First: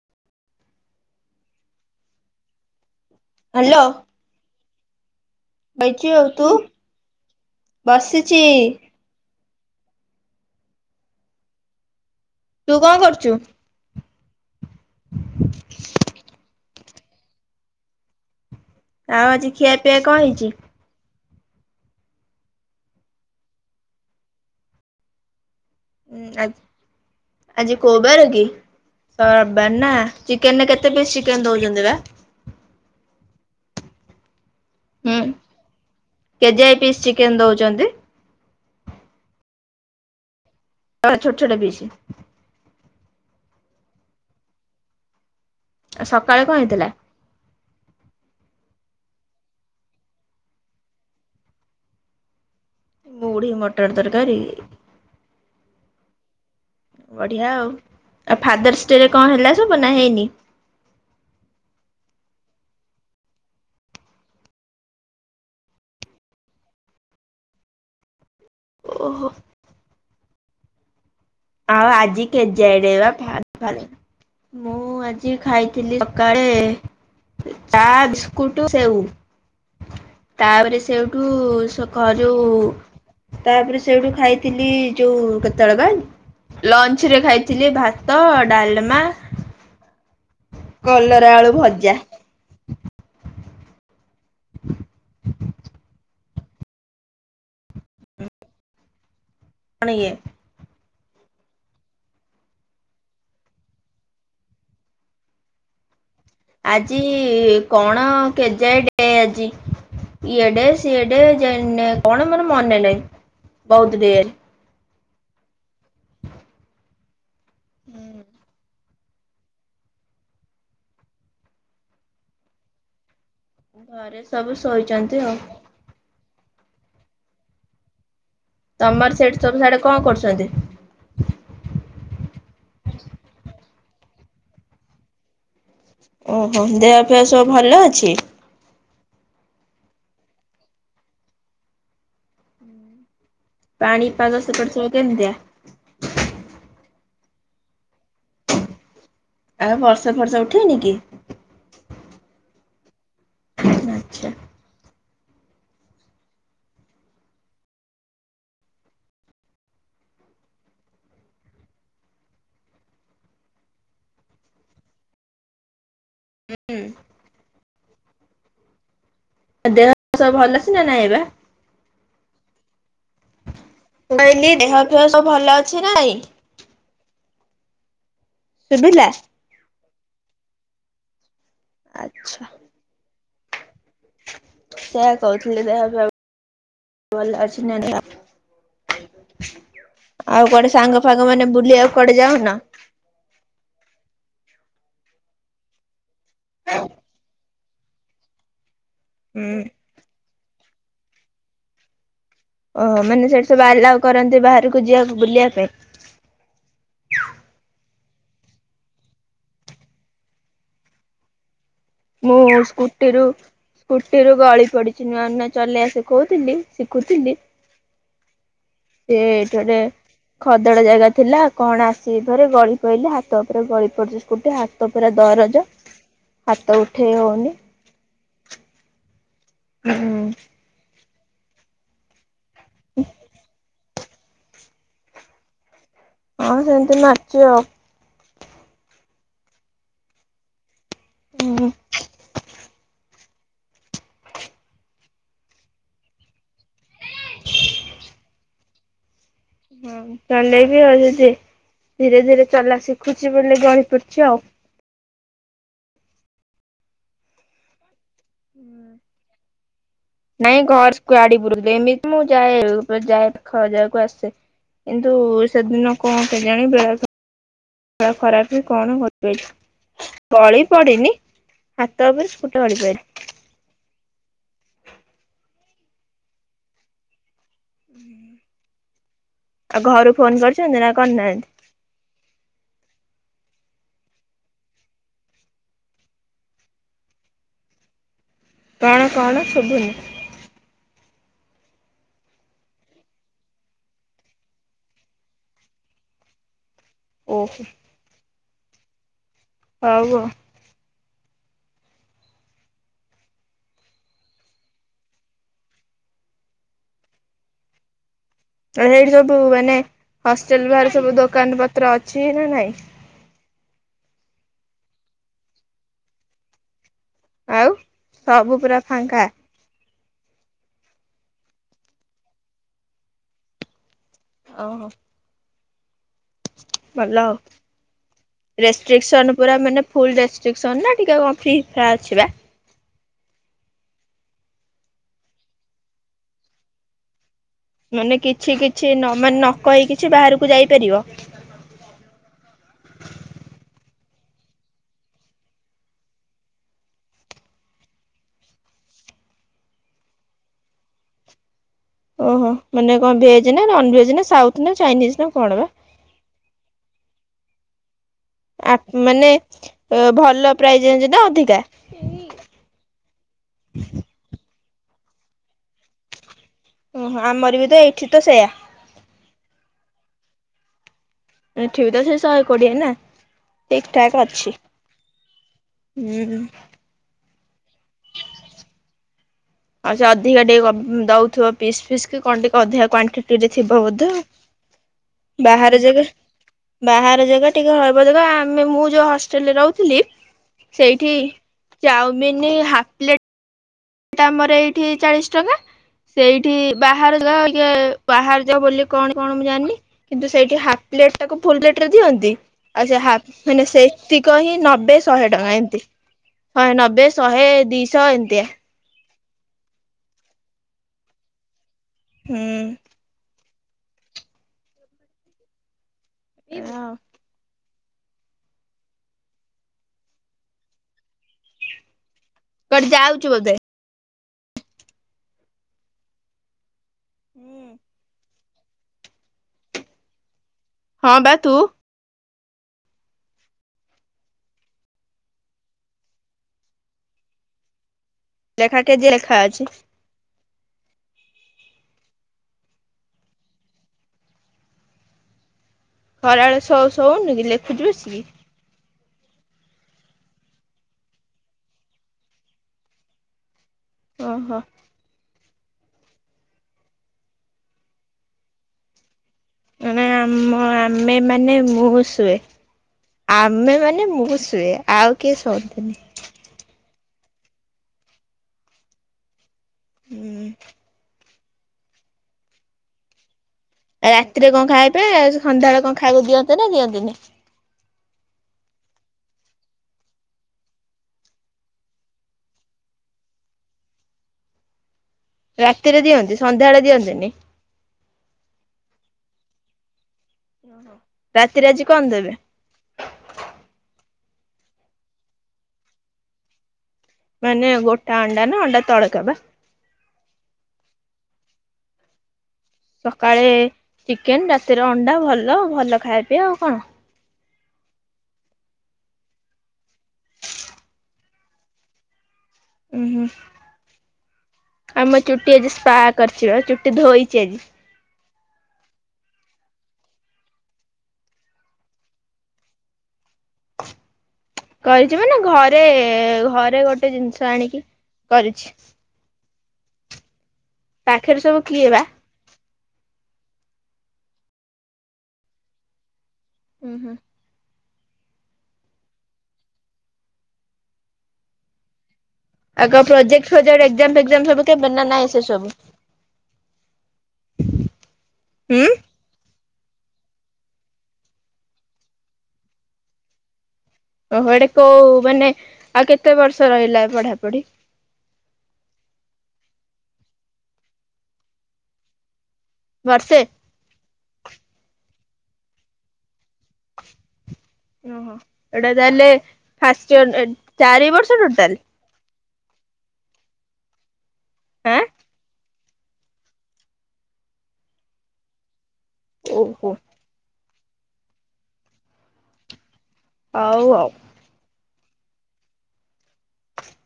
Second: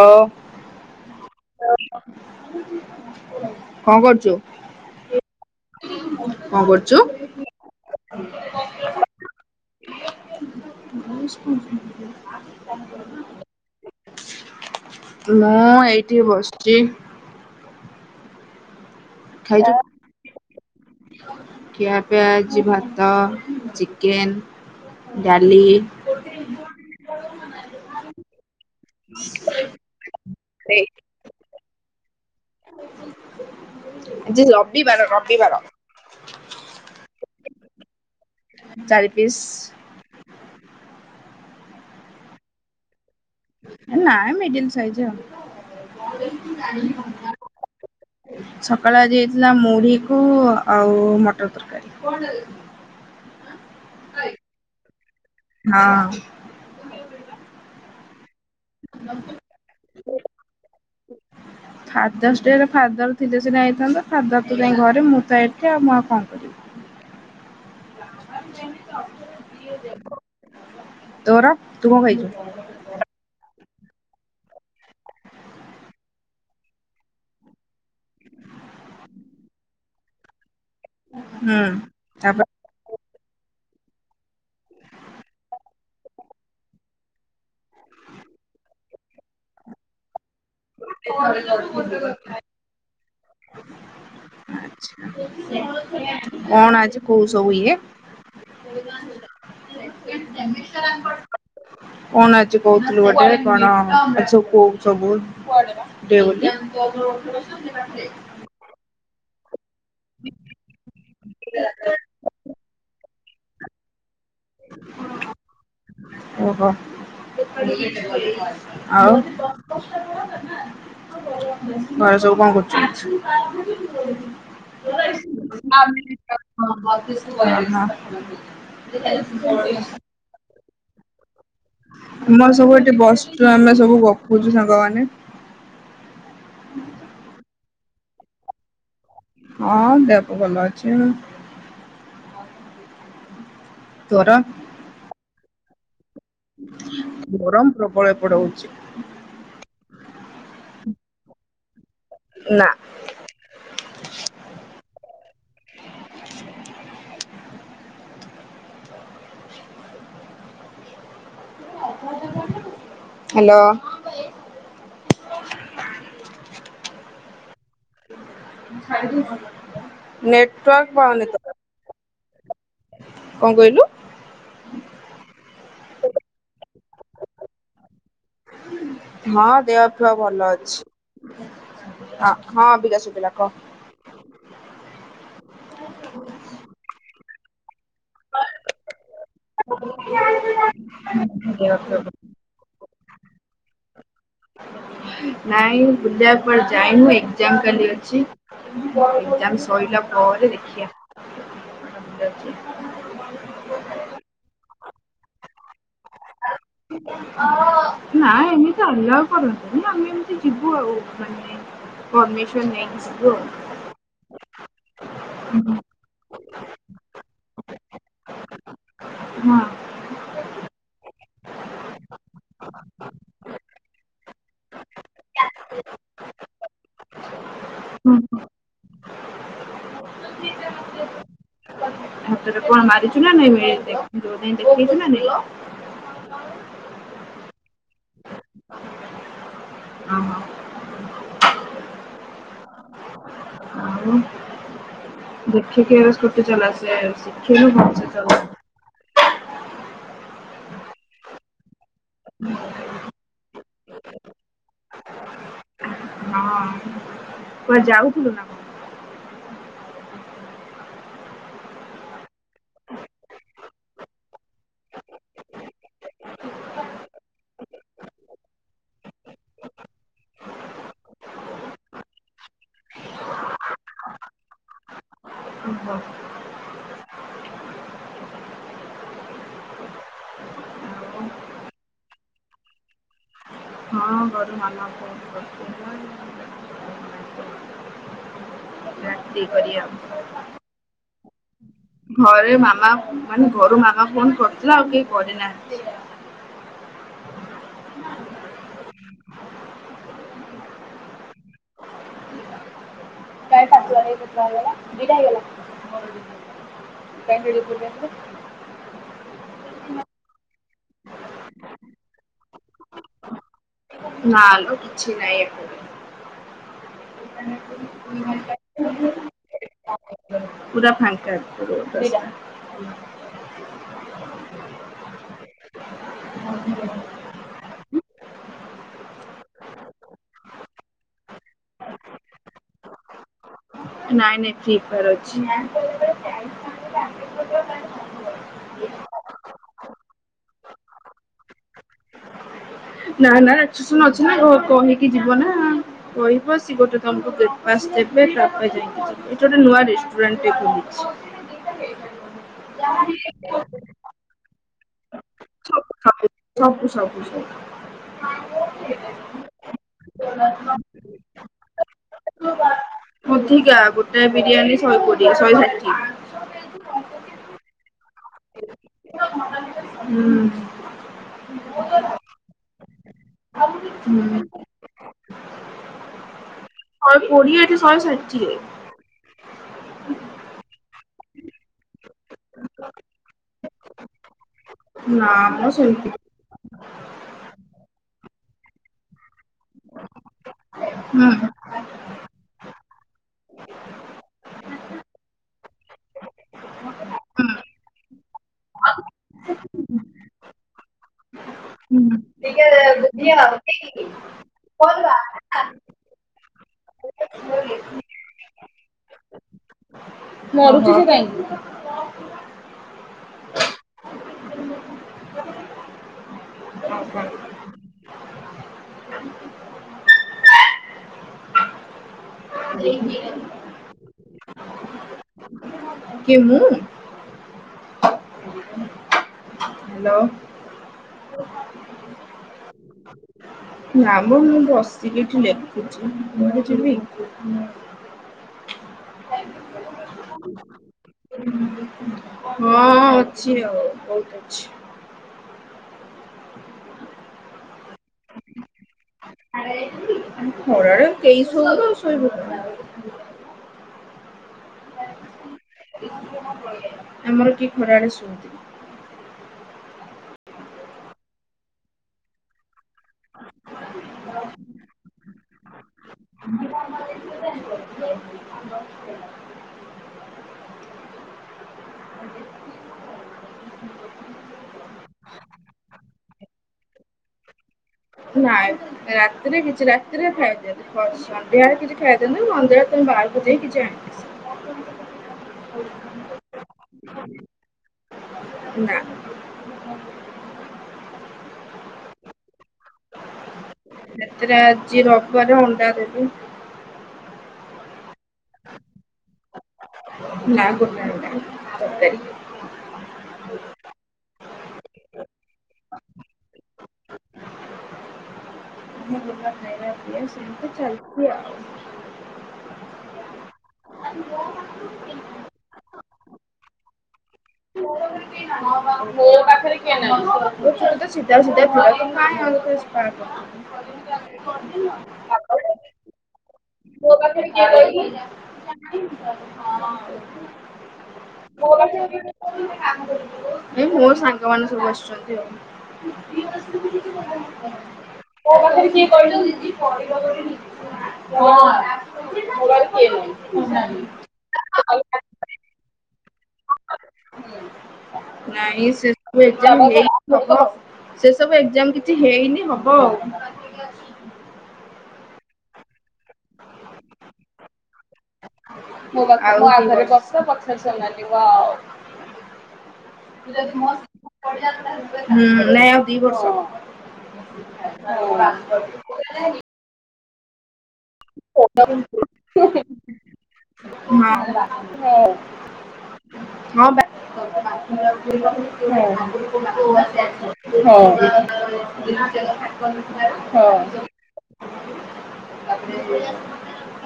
ହଉ। ହ୍ୟାଲୋ କଣ କରୁଚୁ? ବଇଚି ଆଉ ତୁ ବସିଚି। ସ୍କୁଲ ତୁ କଣ କରୁଚୁ? ମୁଁ ଏଇଠି ବସି ଜି। ଆଉ ଆଜି ଖିଆ ପିଇଆ କଣ ହେଇଛି? ଖିଆ ପିଆ ଭାତ ଚିକେନ ଡାଲି। ଆଜି କୋଉବାର କି ରବିବାର ନା ଚିକେନ କେତେ ପିସ୍ ଚିକେନ ଦଉଛି। [unintelligible] ବୁଝିଲ। ହୁଁ କେଜାଇ ପିସ୍ ଚିକେନ ଦଉଛି। ଛନ୍ତି। ଚାରି ପିସ୍। ଛୋଟ ଛୋଟ ପିସ। ନା ମିଡିିଲ ସାଇଜ ଆଉ। ଆଉ ସକାଳେ କଣ ହେଇଥିଲା? ସକାଳେ ଆଜି ହେଇଥିଲା ମୁଢିକୁ ଆଉ ମଟର ତରକାରୀ। ମୁଢି ମଟର ତରକାରୀ ହଁ। ବଢିଆ ଆଉ। ଆଉ ଫାଦର୍ସ ଡେ ରେ କଣ ହେଲା ସବୁ ନା ହେଇନି। ଫାଦରସ ଡେ ଫାଦର୍ ଥିଲେ ସିନା ହେଇଥାନ୍ତା ଫାଦର ତ ଯାଇ ଘରେ ମୁଁ ତ ଏଠି ଆଉ ମୁଁ ଆଉ କଣ କରିବି। ଓହୋ। [inaudible] ତୁ ଆଉ କଣ ଆଜି ଖାଇଛୁ? କେ ଯଡେଇ ବା। ମୁଁ ଆଜି ଖାଇଥିଲି ସକାଳେ ଚା ବିସ୍କୁଟ ସେଓ। ତାପରେ ସେଇଠୁ ହୁଁ ଘରୁ ତାପରେ ତାପରେ ସେଇଠୁ ଖାଇଥିଲି ଯୋଉ କେତେବେଳ ବା? ଲଞ୍ଚ ରେ ଖାଇଥିଲି ଭାତ ଡାଲମା। କଲରା ଆଳୁ ଭଜା। ଆଚ୍ଛା କଣ ଆଜି କୋଉ ସବୁ ଇଏ କଣ ଇଏ [inaudible] କଣ ଆଜି କହୁଥିଲୁ ଗୋଟେ କଣ ଏ ସବୁ କୋଉ ସବୁ ବଡ଼। ଆଜି କଣ କେଜାଣି? ଏ ଆଜି। ଇଏଡେ ସିଏଡେ ଯେ କଣ ମୋର ମନେ ନାହିଁ। ବହୁତ ଦେ ଓହୋ। [unintelligible] ଆଉ ତ ଏ ସବୁ କଣ କରୁଛ? ଘରେ ସବୁ ଶୋଇଚନ୍ତି ଆଉ। ଅ ହଁ। ତମର ସେ ସବୁ ସ୍ୟାଡେ ହଁ। କଣ କରୁଛନ୍ତି? [inaudible] ଆମର ସବୁ ଏଠି ବସିଛୁ ଆମେ ସବୁ ଗପୁଚୁ ସାଙ୍ଗମାନେ। ଓହୋ ଦେହ ଫେହ ସବୁ ଭଲ ଅଛି। ହଁ ଦେପ ଭଲ ଅଛି। ପାଣି ତୋର? ପାଗ ସେପଟେ ସବୁ କେମିତିଆ? ଗରମ ପ୍ରବଳ ଏପଟେ ହଉଚି। ଆଉ ବର୍ଷା ଫର୍ଷା ଉଠିଏ ନି କି? ନା। ଆଚ୍ଛା। ହାଲୋ। ହୁଁ। [unintelligible] ଦେହ ସବୁ ଭଲ ଅଛି ନା ନେଟୱାର୍କ ନାଇଁ ବା। ପାଉନି ତୋର। କଣ କହିଲୁ? ମୁଁ କହିଲି ଦେହ ଫହ ସବୁ ଭଲ ଅଛି ନାଇଁ ଶୁଭିଲା। ହଁ ଦେହ ଭଲ ଅଛି [inaudible] ହଁ ବିିଲାସୁ ବିଲା କ ସେ କହୁଥିଲେ ଦେହ ଫୟ ଅର୍ [inaudible] [inaudible] ଆଉ କୁଆଡେ ସାଙ୍ଗ ଫାଗ ମାନେ ବୁଲିିବାକୁ କୁଆଡେ ଯାଉନ ନାଇଁ ବୁଲିବାକୁ କୁଆଡେ ଯାଇ ହୁଏ ଜାମ୍ କାଲି ଅଛି ହୁଁ। ଜାମ୍ ସଇଲା ପରେ [inaudible] ଓହୋ ମାନେ ସେଇଠି ସବୁ ଆଲୋ କରନ୍ତି ବାହାରକୁ ଯିବାକୁ ବୁଲିବା ପାଇଁ ଆ ନା ଏମିତି ଆଲାୱା କରନ୍ତିନି ଆମେ ଏମିତି ଯିବୁ ଆଉ ମାନେ ମୁଁ ପରମିସନ ନେଇକି ସ୍କୁଟିରୁ ଯିବୁ ଆଉ ସ୍କୁଟିରୁ ଗଳି ଚୋଡ଼ି ଛି ନୂଆ ନୂଆ ଚଲେଇ ବା ଶିକହୁଥିଲି ଶିଖୁଥିଲି ହଁ। ସେଠଡେ ଖଦଡ ଜାଗା ଥିଲା କଣ ଆସିବି ଥରେ ଗଳି ପଇିଲ ହାତ ଉପରେ ଗଳି ପଡିଛି ସ୍କୁଟି ହାତ ପୁରା ଦରଜ ହାତ ଉଠେଇ ହଉନି ହୁଁ ହଁ [unintelligible] [unintelligible] ହ ହୁଁ [unintelligible] ରେ କଣ ମାରିୁ ନା ନାଇଁ [unintelligible] ମିଳି ଟ କିନିଲ [unintelligible] ହଁ ସେମିତି ମାରିଚି ଆଉ ହ [unintelligible] ହୁ ଆଉ ଦେଖିକି ସ୍କୁଟି ଚଲାସ ଶିଖିଲୁ ଭ ସେ ହଁ ଚଲେଇବି ଆଉ ଯଦି ଧୀରେ ଧୀରେ ଚଲା ଶିଖୁଛି ବୋଲି ଜଣି ପଡଛି ଆଉ ମ ଯାଉ [inaudible] ନାଇଁ ଘର ଗାଡି ପୁରୁ ଏମିତି ମୁଁ ଯାଏ ଯାଏ ପାଖ ଯାକୁ ଆସେ କିନ୍ତୁ ସେଦିନ କଣ କେଜାଣି ଖରାପ ବି କଣ କରିପାରଛି ଗଳି ପଡିନି ହାତ ଉପରେ ସ୍କୁଟ ଅଳି ପାରି [unintelligible] ଓହୋ ଆଉ ଆଉ ଘରୁ ଫୋନ କରଛୁନ୍ତି ନା କନାନ୍ତି ବରୁ ମନ କ ବୁ [unintelligible] କଣ ରାତି କଣ ସବୁନ କରିବା। ଘରେ ମାମା ମାନେ ଘରୁ ମାମା ଫୋନ୍ କରିୁଥିଲା ଆଉ କେହି କରିନାହାନ୍ତି। ଓହୋ। ହଉ ଆଉ। [unintelligible] ସେଇଠି ସବୁ ମାନେ ହଷ୍ଟେଲ ବାହାରେ ସବୁ ଦୋକାନ ପାଖରେ ଅଛି ନା ନାଇଁ? ନାଲୋ କିଛି ନାଇଁ ଏଠୀ। ଆଉ ସବୁ ପୁରା ଫାଙ୍କା। ପୁରା ଫାଙ୍କ ପୁରା ଫାଙ୍କା। ଓହୋ। ଭଲ ଆଉ। ରେଷ୍ଟ୍ରିକସନ ପୁର ମାନେ ଫଲ ରେଷ୍ଟି କସନ ନା ଟିକେ କଣ ଫି ଫ ଅଛି ବା। ନାଇଁ ନାଇଁ ଫ୍ରି ଫ୍ରା ଅଛି ନା। ମାନେ କିଛି କିଛି ନ ମାନେ ନ କହି କିଛି ବାହାରକୁ ଯାଇପାରିବ। ନା ନା ରାକ୍ଷସନ ଅଛି କହିକି ଯିବ ନା କହିବ ସିଏ ଗୋଟେ ତମକୁ ଗ୍ରୋଷ୍ଟ ଦେବେ ତାପରେ ଯାଇକି ଯ ଏଠ ଗୋଟେ ନୂଆ ରେଷ୍ଟୁରଣ୍ଡ ଖୋଲିଛି। ଓହୋ ମାନେ କଣ ଭେଜ ନା ନନ ଭେଜ ନା ସାଉଥ ନା ଚାଇନିଜ ନା କଣ ବା। ସବୁ ସବୁ ସବୁ ସବୁ ସବୁ। ଆ ମାନେ ଭଲ ପ୍ରାଇଜ ଜଣିଛି ନା ଅଧିକ କା। ଅଧିକା ଗୋଟେ ବିରିୟାନୀ ସହେ କୋଡିଆ ସହେ ଷାଠିଏ। ଓହୋ ଆମର ବି ତ ଏଇଠି ତ ସେଇୟା। ହୁଁ। ଏଠିବି ତ ସେ ଶହେ କୋଡ଼ିଏ ନା ହୁଁ ଠିକଠାକ ଅଛି ହୁଁ ଶହେ କୋଡ଼ିଏଠି ଶହ ଷାଠିଏ। ଆଉ ସେ ଅଧିକା ଟିକେ ଦଉଥିବ ପିସ୍ ଫିସ୍ କି କଣ ଟିକେ ଅଧିକା କ୍ଵଣ୍ଟିରେ ଥିବ ବୋଧ। ନା ମୁଁ ସେମିତି। ବାହାର ଜାଗା ଟିକେ ହଳବ ଦେ ଆମେ ମୁଁ ଯୋଉ ହଷ୍ଟେଲରେ ରହୁଥିଲି। ସେଇଠି ଯାଉ। Mini half plate. ଆମର ଏଇଠି ଚାଳିଶ ଟଙ୍କା ସେଇଠି ବାହାର ଯା ବାହାର ଯା ବୋଲି କଣ କଣ ମୁଁ ଜାଣିନି କିନ୍ତୁ ସେଇଠି ହା ପ୍ଲେଟାକୁ ଫୁଲ ପ୍ଲେଟରେ ଦିଅନ୍ତି। ଟିକେ ଆଛା ହା ବୁଝି ଆଉ ମାନେ ସେ ନାଇକି? ହିଁ ନବେ ଶହେ ଟଙ୍କା ଏମତି ଶହେ ନବେ ଶହେ ଦିଶହ ଏମତିଆ। ମରୁଛ ତୁ କାଇଁକି। ହୁଁ। ହ। କୁଆଡେ ଯାଉଛୁ ବୋଧେ। କିଏ ମୁଁ। ହଁ। ହ୍ୟାଲୋ। ହଁ ବା ତୁ। ନା ମୁଁ ମୁଁ ଅସି କି ଏଠି ଲେଖୁଛି କୁଆଡେ ଯିବି। ଲେଖା କେଜି [inaudible] ହଁ ଅଛି ଆଉ ବହୁତ ଅଛି। ଖରାବେଳେ ସେ ସଉନୁ କି ଲେଖୁଛି ବସିକି। ଆ କେହି ସୋଉନ ଶୋଇବ କ ଓ ହୋ। ଆମର କି ଖରାବେଳେ ଶୁଅନ୍ତି ନି। ନା ଆମ ଆମେ ମାନେ ମୁଁ ଶୁଏ। ଆମେ ମାନ ମୁଁ ଶୁଏ ଆଉ କିଏ ଶୁଅନ୍ତିନି। ହୁଁ। ରାତିରେ କଣ ଖାଇବେ ସନ୍ଧ୍ୟାବେଳେ କଣ ଖାଇବେ ଦିଅନ୍ତେ ନା ଦିଅନ୍ତିନି। ନାଇଁ [inaudible] ରାତିରେ କିଛି ରାତିରେ ଖାଇ ଦିଅନ୍ତ। ସନ୍ଧ୍ୟାାରେ କିଛି ଖାଇ ଦିଅନ୍ତତା ମନ୍ଦର ବାହାରକୁ ଯାଇ କିଛି ଆଣିନ୍ତି। ରାତିରେ ଦିଅନ୍ତି ସନ୍ଧ୍ୟାଳେ ଦିଅନ୍ତିନି। [inaudible] ନା ନା। ଓହୋ ରାତିରେ ଆଜି କଣ ଦେବେ। [inaudible] ଏତ ଯ ରବର ଅଣ୍ଡା ଦେବେ। ମାନେ ଗୋଟା ଅଣ୍ଡା ନା ଅଣ୍ଡା ତଳକା ବା। ନା ଗୋଟା ଅଣ୍ଡା। ସକାଳେ ଚିକେନ ରାତିରେ ଅଣ୍ଡା ଭଲ ଭଲ ଖାଇବେି ଆଉ କଣ। [inaudible] ଏ ସେ ତ ଚାଲଛି ଆଉ। ଉ ହୁଁ [inaudible] ଆମ ଚୁଟି ଆଜି ସ୍ପା କରିଛି ଚୁଟି ଧୋଇଛି ଆଜି। ମୋ ପାଖରେ କିଏ ନାହିଁ। [unintelligible] କରୁଥିଲୁ। କରିଛି ମନା ଘରେ। ଏ ଘରେ ଗୋଟେ ଜିନିଷ ଆଣିକି କରିଛି [unintelligible] ପାଖରେ ସବୁ କିଏ ବା। ଏ ମୋ ସାଙ୍ଗ ମାନ ସବୁ ଆସିଛନ୍ତି ଆଉ। ହୁଁ ହୁଁ। [unintelligible] ଆଉ କଣ ପ୍ରୋକ୍ଟଜେକ୍ଟ ଫୋଜେକ୍ଟ ଏକଜାମ ସବୁ କେବେନା ନହିଁ ସେ ସବୁ [inaudible] ନାଇଁ ହୁଁ ସେ ସବୁ ସେ ସବୁଏକ୍ସଜାମ ହେଇନି ଏ କିଛି ହେଇନି ହବ ଆଉ। ଓହୋ ଏଡେ କୋଉ ମାନେ ଆଉ କେତେ ବର୍ଷ ରହିଲା ପଢା ପଢି? [inaudible] [unintelligible] ତୁ ଯଦି ନ ଆସିବୁ କହିଲା ବର୍ଷେ ହୁଁ ନାଇଁ ଆଉ ଦି ବର୍ଷ। [inaudible] ଓହୋ ଏଇଟା ତାହେଲେ ହଁ। ଫା ଚାରି ବର୍ଷ ଅଛି ଟୋଟାଲୀ ହଁ। ଆଁ ହଁ। ହଁପା ଓହୋ [unintelligible] [unintelligible] ହଁ। ହଉ ଆଉ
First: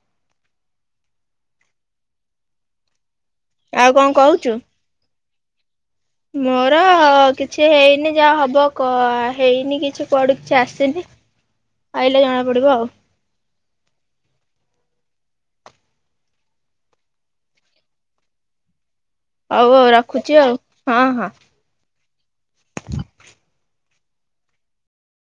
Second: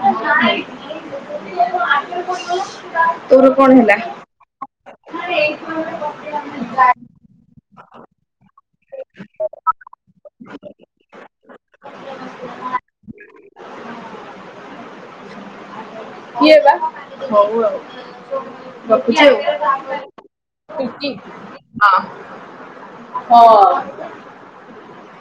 [unintelligible] ତୋର କଣ ଆଉ ହେଲା କହୁଛୁ? ମୋର କିଛି ହେଇନି ଯାହା ହବ କହେଇନି କିଛି କୁଆଡୁ କିଛି ଆସିନି ଆଇିଲ ଜଣା ପଡିବ ଆଉ କିଏ ବା ହଉ ଆଉ ହଉ ଆଉ ରାଖୁଛି ଆଉ ହଁ ପ୍ରୀତି। ହଁ ହଁ। ହଁ।